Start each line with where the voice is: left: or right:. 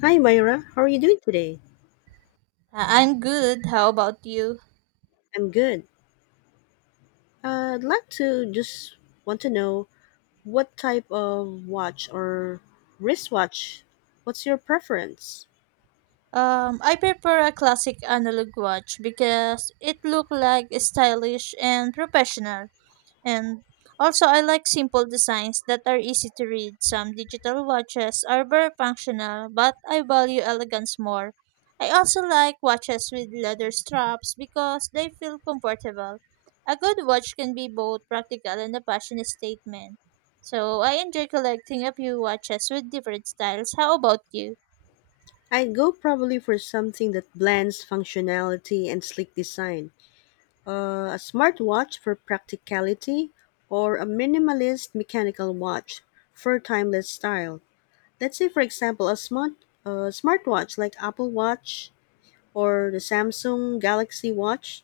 left: Hi, Myra. How are you doing today?
right: I'm good. How about you?
left: I'm good. I'd like to just want to know what type of watch or wristwatch, what's your preference?
right: I prefer a classic analog watch because it look like stylish and professional. And also, I like simple designs that are easy to read. Some digital watches are very functional, but I value elegance more. I also like watches with leather straps because they feel comfortable. A good watch can be both practical and a passionate statement. So, I enjoy collecting a few watches with different styles. How about you?
left: I'd go probably for something that blends functionality and sleek design. A smartwatch for practicality or a minimalist mechanical watch for timeless style. Let's say, for example, a smartwatch like Apple Watch or the Samsung Galaxy Watch.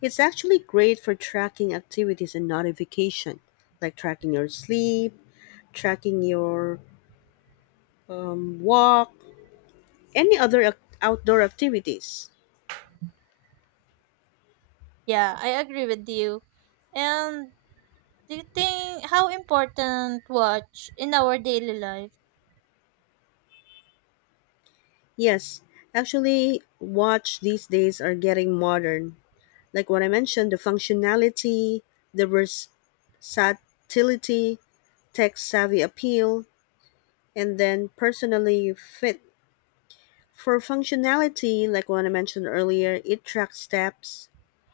left: It's actually great for tracking activities and notification, like tracking your sleep, tracking your walk, any other outdoor activities.
right: Yeah, I agree with you. And do you think how important watch in our daily life?
left: Yes, actually, watch these days are getting modern. Like what I mentioned, the functionality, the versatility, tech savvy appeal, and then personally fit. For functionality, like what I mentioned earlier, it tracks steps,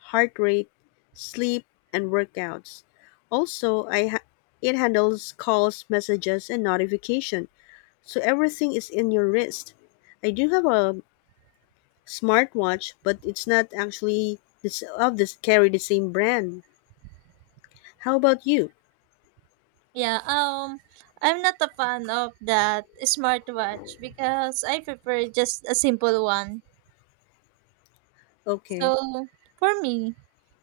left: heart rate, sleep, and workouts. Also, it handles calls, messages, and notification. So everything is in your wrist. I do have a smartwatch, but it's not actually this of this carry the same brand. How about you?
right: Yeah, I'm not a fan of that smartwatch because I prefer just a simple one.
left: Okay.
right: So for me,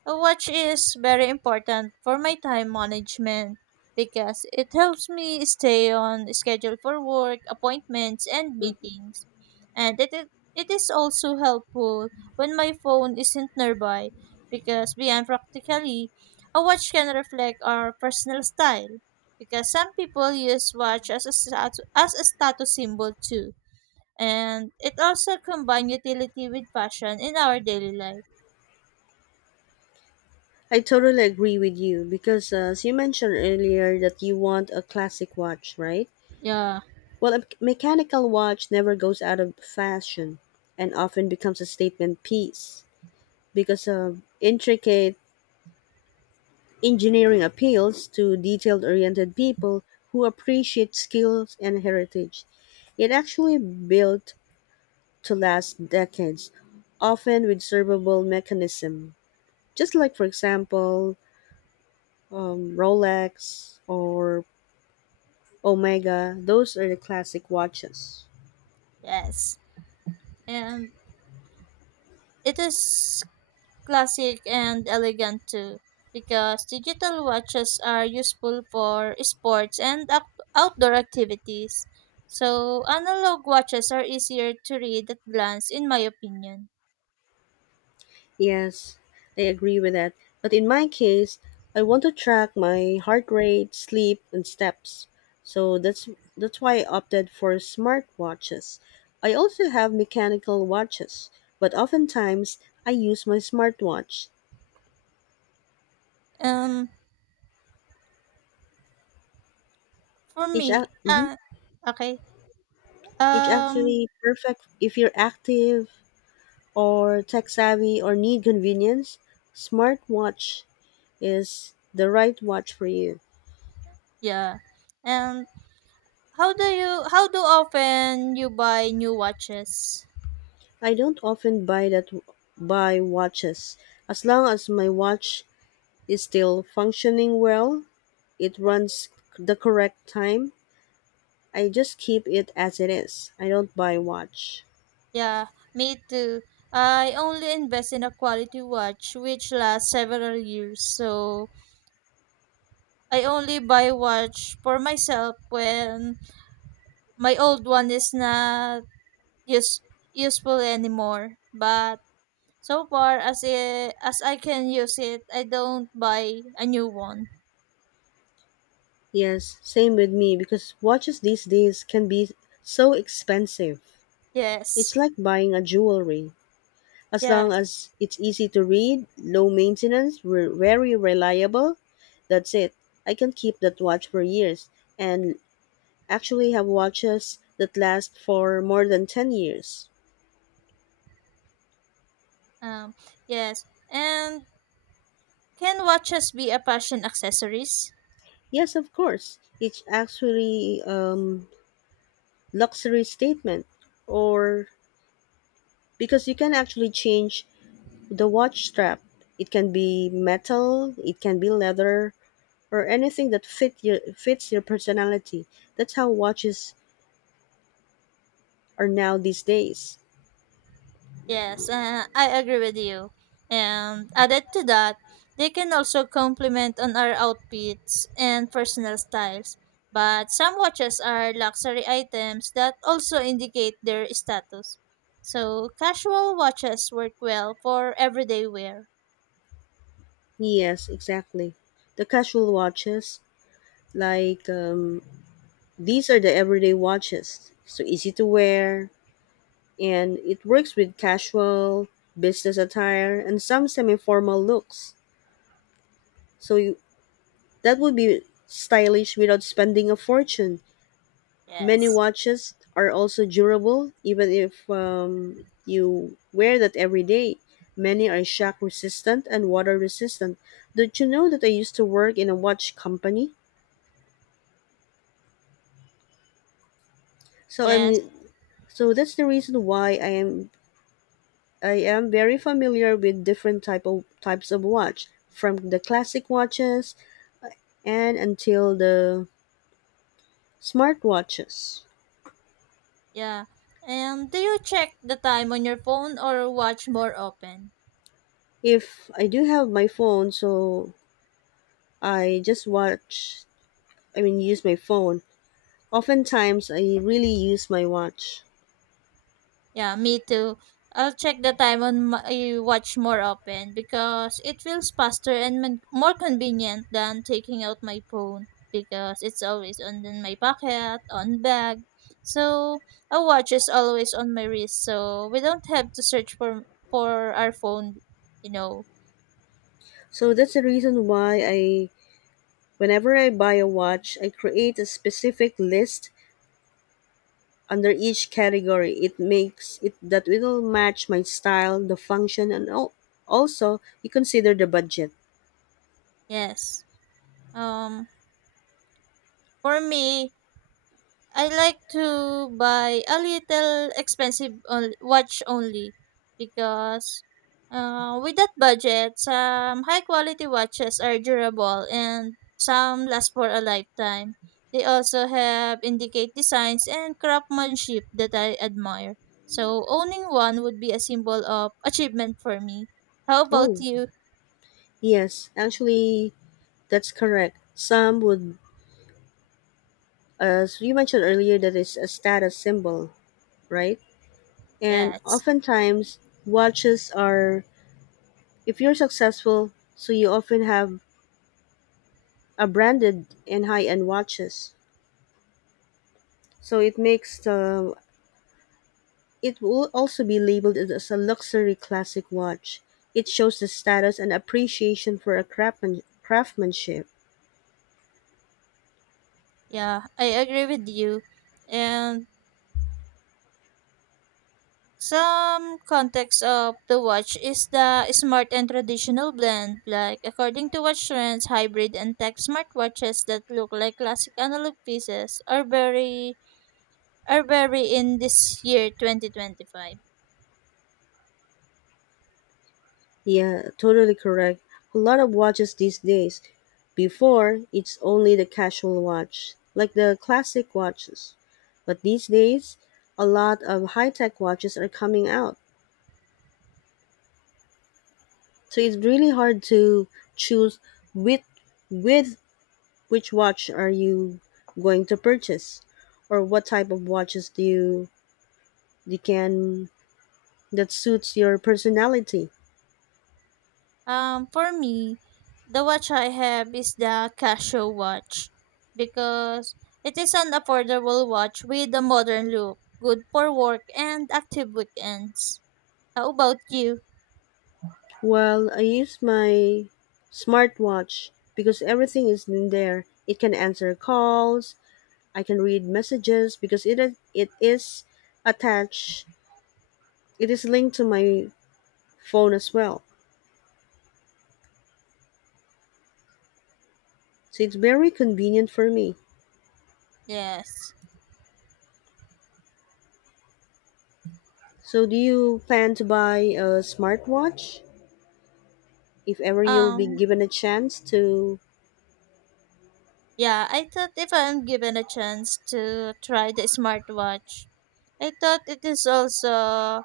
right: a watch is very important for my time management because it helps me stay on schedule for work, appointments, and
left: Mm-hmm.
right: meetings. And it is also helpful when my phone isn't nearby because, beyond practically, a watch can reflect our personal style because some people use watch as a, as a status symbol too. And it also combines utility with fashion in our daily life.
left: I totally agree with you because as you mentioned earlier that you want a classic watch, right?
right: Yeah.
left: Well, a mechanical watch never goes out of fashion and often becomes a statement piece because of intricate engineering appeals to detailed oriented people who appreciate skills and heritage. It actually built to last decades, often with servable mechanism. Just like, for example, Rolex or Omega, those are the classic watches.
right: Yes. And it is classic and elegant too because digital watches are useful for sports and outdoor activities. So analog watches are easier to read at glance in my opinion.
left: Yes, I agree with that. But in my case, I want to track my heart rate, sleep, and steps. So that's why I opted for smart watches. I also have mechanical watches, but oftentimes I use my smartwatch.
right: Um for me,
left: Mhm.
right: okay.
left: It's
right: Um
left: actually perfect if you're active or tech savvy or need convenience. Smartwatch is the right watch for you.
right: yeah. And how do often you buy new watches?
left: I don't often buy watches. As long as my watch is still functioning well, it runs the correct time. I just keep it as it is. I don't buy watch.
right: Yeah, me too. I only invest in a quality watch which lasts several years. So I only buy watch for myself when my old one is not use, useful anymore. But so far as it, as I can use it, I don't buy a new one.
left: Yes, same with me because watches these days can be so expensive. It's
right: Yes.
left: like buying a jewelry. As long
right: Yes.
left: as it's easy to read, low maintenance, very reliable, that's it. I can keep that watch for years and actually have watches that last for more than 10 years.
right: Um yes. And can watches be a fashion accessories?
left: Yes, of course. It's actually luxury statement or because you can actually change the watch strap. It can be metal, it can be leather or anything that fits your personality. That's how watches are now these days.
right: Yes, I agree with you. And added to that, they can also complement on our outfits and personal styles. But some watches are luxury items that also indicate their status. So casual watches work well for everyday wear.
left: Yes, exactly. The casual watches like these are the everyday watches, so easy to wear, and it works with casual, business attire, and some semi formal looks. So that would be stylish without spending a fortune. Many
right: Yes.
left: watches are also durable, even if you wear that every day. Many are shock resistant and water resistant. Don't you know that I used to work in a watch company? So
right: Yes.
left: I'm so that's the reason why I am very familiar with different types of watch, from the classic watches and until the smart watches.
right: Yeah. And do you check the time on your phone or watch more often?
left: If I do have my phone, so I just watch. I mean, use my phone. Oftentimes, I really use my watch.
right: Yeah, me too. I'll check the time on my watch more often because it feels faster and more convenient than taking out my phone because it's always on in my pocket, on bag. So a watch is always on my wrist, so we don't have to search for our phone, you know.
left: So that's the reason why whenever I buy a watch, I create a specific list under each category. It makes it that will match my style, the function, and also you consider the budget.
right: Yes. Um for me, I like to buy a little expensive on, watch only because with that budget, some high quality watches are durable and some last for a lifetime. They also have indicate designs and craftsmanship that I admire. So owning one would be a symbol of achievement for me. How about
left: Oh,
right: you?
left: yes, actually, that's correct. Some would, as you mentioned earlier, that is a status symbol, right? And
right: Yes.
left: oftentimes, watches are, if you're successful, so you often have a branded and high end watches. So it makes the it will also be labeled as a luxury classic watch. It shows the status and appreciation for a craftsmanship.
right: Yeah, I agree with you. And some context of the watch is the smart and traditional blend. Like according to watch trends, hybrid and tech smartwatches that look like classic analog pieces are very in this year 2025.
left: Yeah, totally correct. A lot of watches these days. Before, it's only the casual watch, like the classic watches. But these days, a lot of high tech watches are coming out. So it's really hard to choose with with which watch are you going to purchase or what type of watches do you You can that suits your personality.
right: For me, the watch I have is the Casio watch because it is an affordable watch with a modern look, good for work and active weekends. How about you?
left: Well, I use my smartwatch because everything is in there. It can answer calls. I can read messages because it is attached. It is linked to my phone as well. So it's very convenient for me.
right: Yes.
left: So do you plan to buy a smartwatch if ever you'll
right: Um,
left: be given a chance to?
right: yeah, I thought if I'm given a chance to try the smartwatch, I thought it is also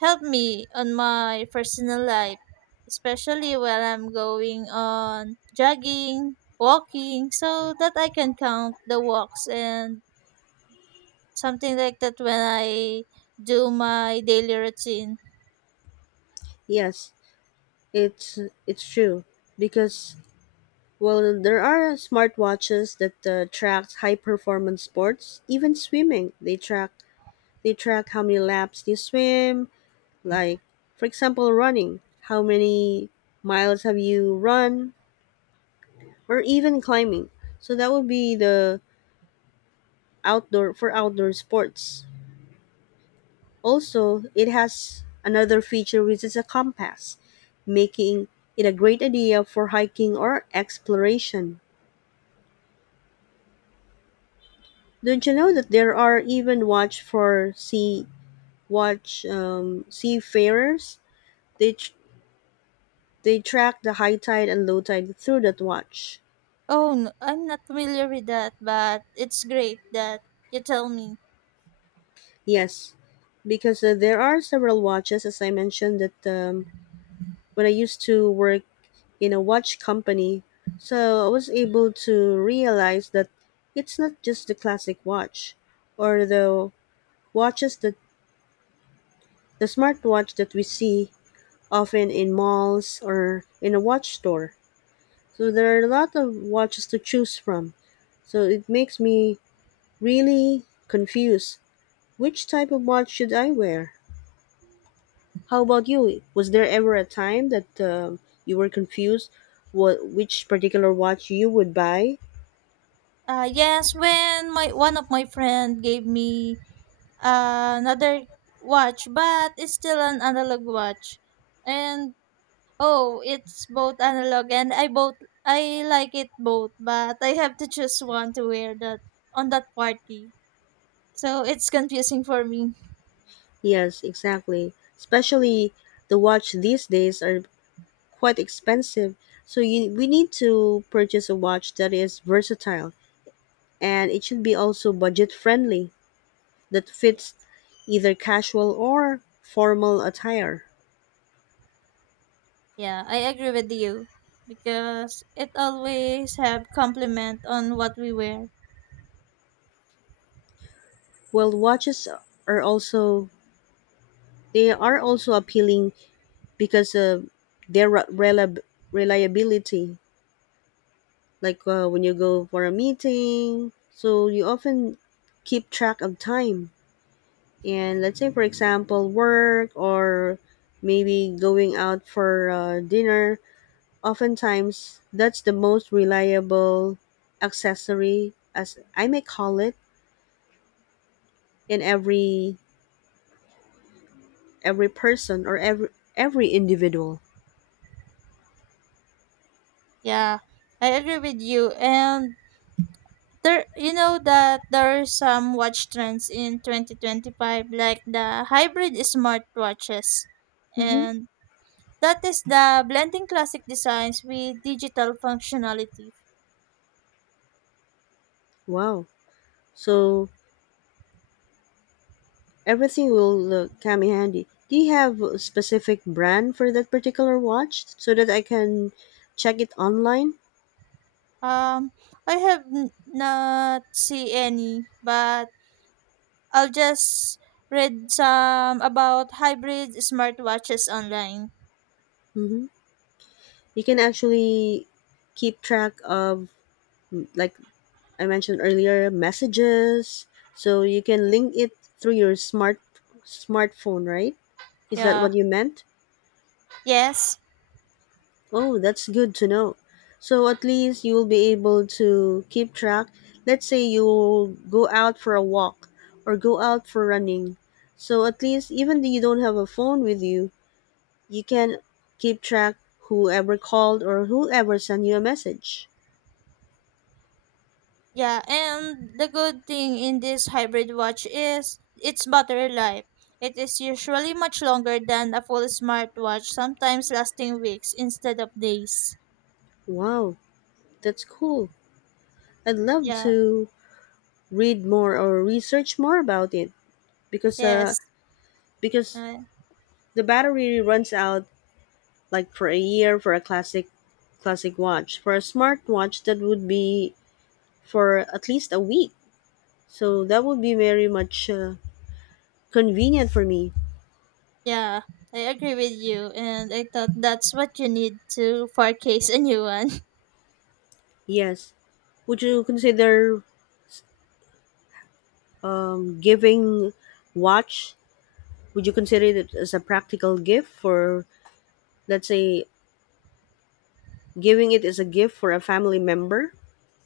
right: help me on my personal life, especially when I'm going on jogging, walking, so that I can count the walks and something like that when I do my daily routine.
left: Yes, it's it's true because well, there are smartwatches that track high-performance sports, even swimming. They track how many laps you swim, like for example, running, how many miles have you run, or even climbing. So that would be the outdoor for outdoor sports. Also, it has another feature which is a compass, making it a great idea for hiking or exploration. Don't you know that there are even watch for sea watch seafarers. They tr- they track the high tide and low tide through that watch.
right: Oh, no, I'm not familiar with that, but it's great that you tell me.
left: Yes, because there are several watches, as I mentioned, that when I used to work in a watch company, so I was able to realize that it's not just the classic watch or watches that the smartwatch that we see often in malls or in a watch store. So there are a lot of watches to choose from. So it makes me really confused. Which type of watch should I wear? How about you? Was there ever a time that you were confused what which particular watch you would buy?
right: Yes, when my one of my friend gave me another watch, but it's still an analog watch. And oh, it's both analog and I like it both, but I have to choose one to wear that on that party. So it's confusing for me.
left: Yes, exactly. Especially the watch these days are quite expensive. So we need to purchase a watch that is versatile and it should be also budget friendly, that
right: Yeah,
left: fits either casual or formal attire.
right: yeah, I agree with you because it always have compliment on what we wear.
left: Well, watches are also they are also appealing because of their reliability. Like when you go for a meeting, so you often keep track of time. And let's say, for example, work or maybe going out for dinner. Oftentimes, that's the most reliable accessory, as I may call it in every person or every individual.
right: Yeah, I agree with you and there you know that there are some watch trends in 2025 like the hybrid smartwatches
left: Mm-hmm.
right: and that is the blending classic designs with digital functionality.
left: Wow. So everything will come in handy. Do you have a specific brand for that particular watch so that I can check it online?
right: um I have not see any but I'll just read some about hybrid smartwatches online.
left: Mm-hmm. You can actually keep track of like I mentioned earlier, messages. So you can link it through your smartphone, right? Is that
right: Yeah,
left: what you meant?
right: yes.
left: Oh, that's good to know. So at least you'll be able to keep track. Let's say you go out for a walk or go out for running. So at least even though you don't have a phone with you, you can keep track whoever called or whoever sent you a message.
right: Yeah, and the good thing in this hybrid watch is its battery life. It is usually much longer than a full smartwatch, sometimes lasting weeks instead of days.
left: Wow, that's cool. I'd love
right: Yeah,
left: to read more or research more about it because uh
right: yes.
left: because
right: Uh,
left: the battery runs out like for a year for a classic watch. For a smartwatch, that would be for at least a week. So that would be very much convenient for me.
right: yeah, I agree with you, and I thought that's what you need to forecast a new one.
left: Yes. Would you consider giving watch? would you consider it as a practical gift for, let's say, giving it as a gift for a family member?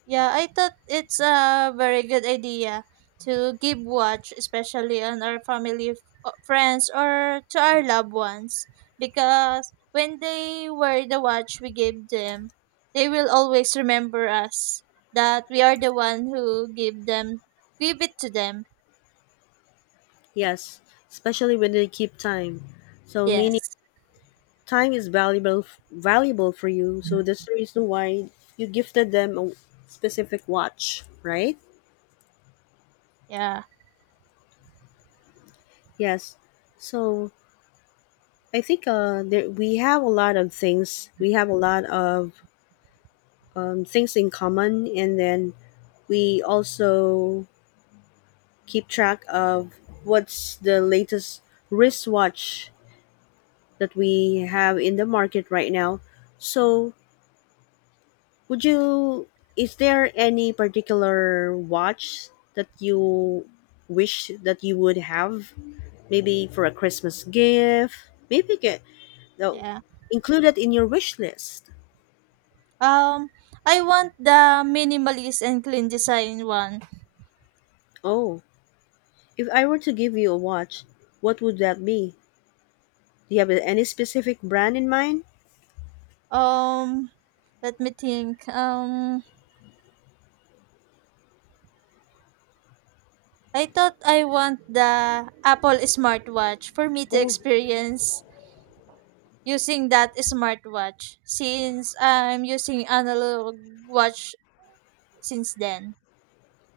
right: Yeah, I thought it's a very good idea to give watch, especially on our friends, or to our loved ones. Because when they wear the watch we gave them, they will always remember us that we are the one who give it to them.
left: Yes, especially when they keep time. So meaning,
right: Yes.
left: Time is valuable valuable for you, so that's the reason why you gifted them a specific watch, right?
right: Yeah.
left: Yes. So I think we have a lot of things. We have a lot of things in common, and then we also keep track of what's the latest wristwatch that we have in the market right now. So Would you is there any particular watch that you wish that you would have maybe for a Christmas gift? Maybe get no
right: Yeah.
left: Include that in your wish list.
right: Um, I want the minimalist and clean design one.
left: Oh, if I were to give you a watch, what would that be? Do you have any specific brand in mind?
right: Um, let me think. I thought I want the Apple smartwatch for me to
left: Oh,
right: experience using that smartwatch since I'm using analog watch since then.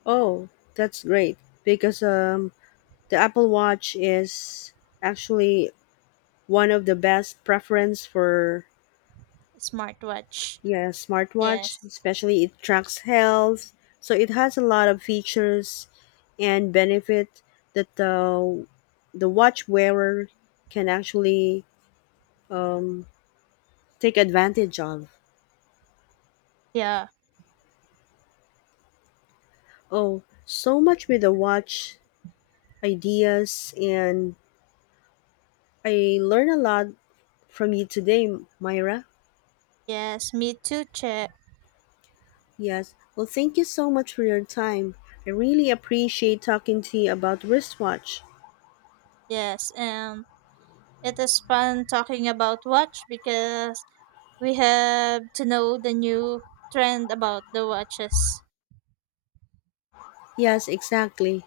left: oh, that's great because the Apple Watch is actually one of the best preference for
right: Smartwatch.
left: Yeah, smartwatch,
right: Yes.
left: especially it tracks health. So it has a lot of features and benefit that the watch wearer can actually um, take advantage of.
right: Yeah.
left: Oh, so much with the watch ideas and I learned a lot from you today, Myra.
right: Yes, me too, Che.
left: Yes. Well, thank you so much for your time. I really appreciate talking to you about wristwatch.
right: Yes, and it is fun talking about watch because we have to know the new trend about the watches.
left: Yes, exactly.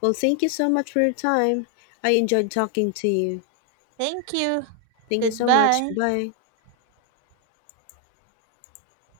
left: Well, thank you so much for your time. I
right: Yeah.
left: enjoyed talking to you.
right: Thank you.
left: Thank you so much.
right: Goodbye.
left: Bye.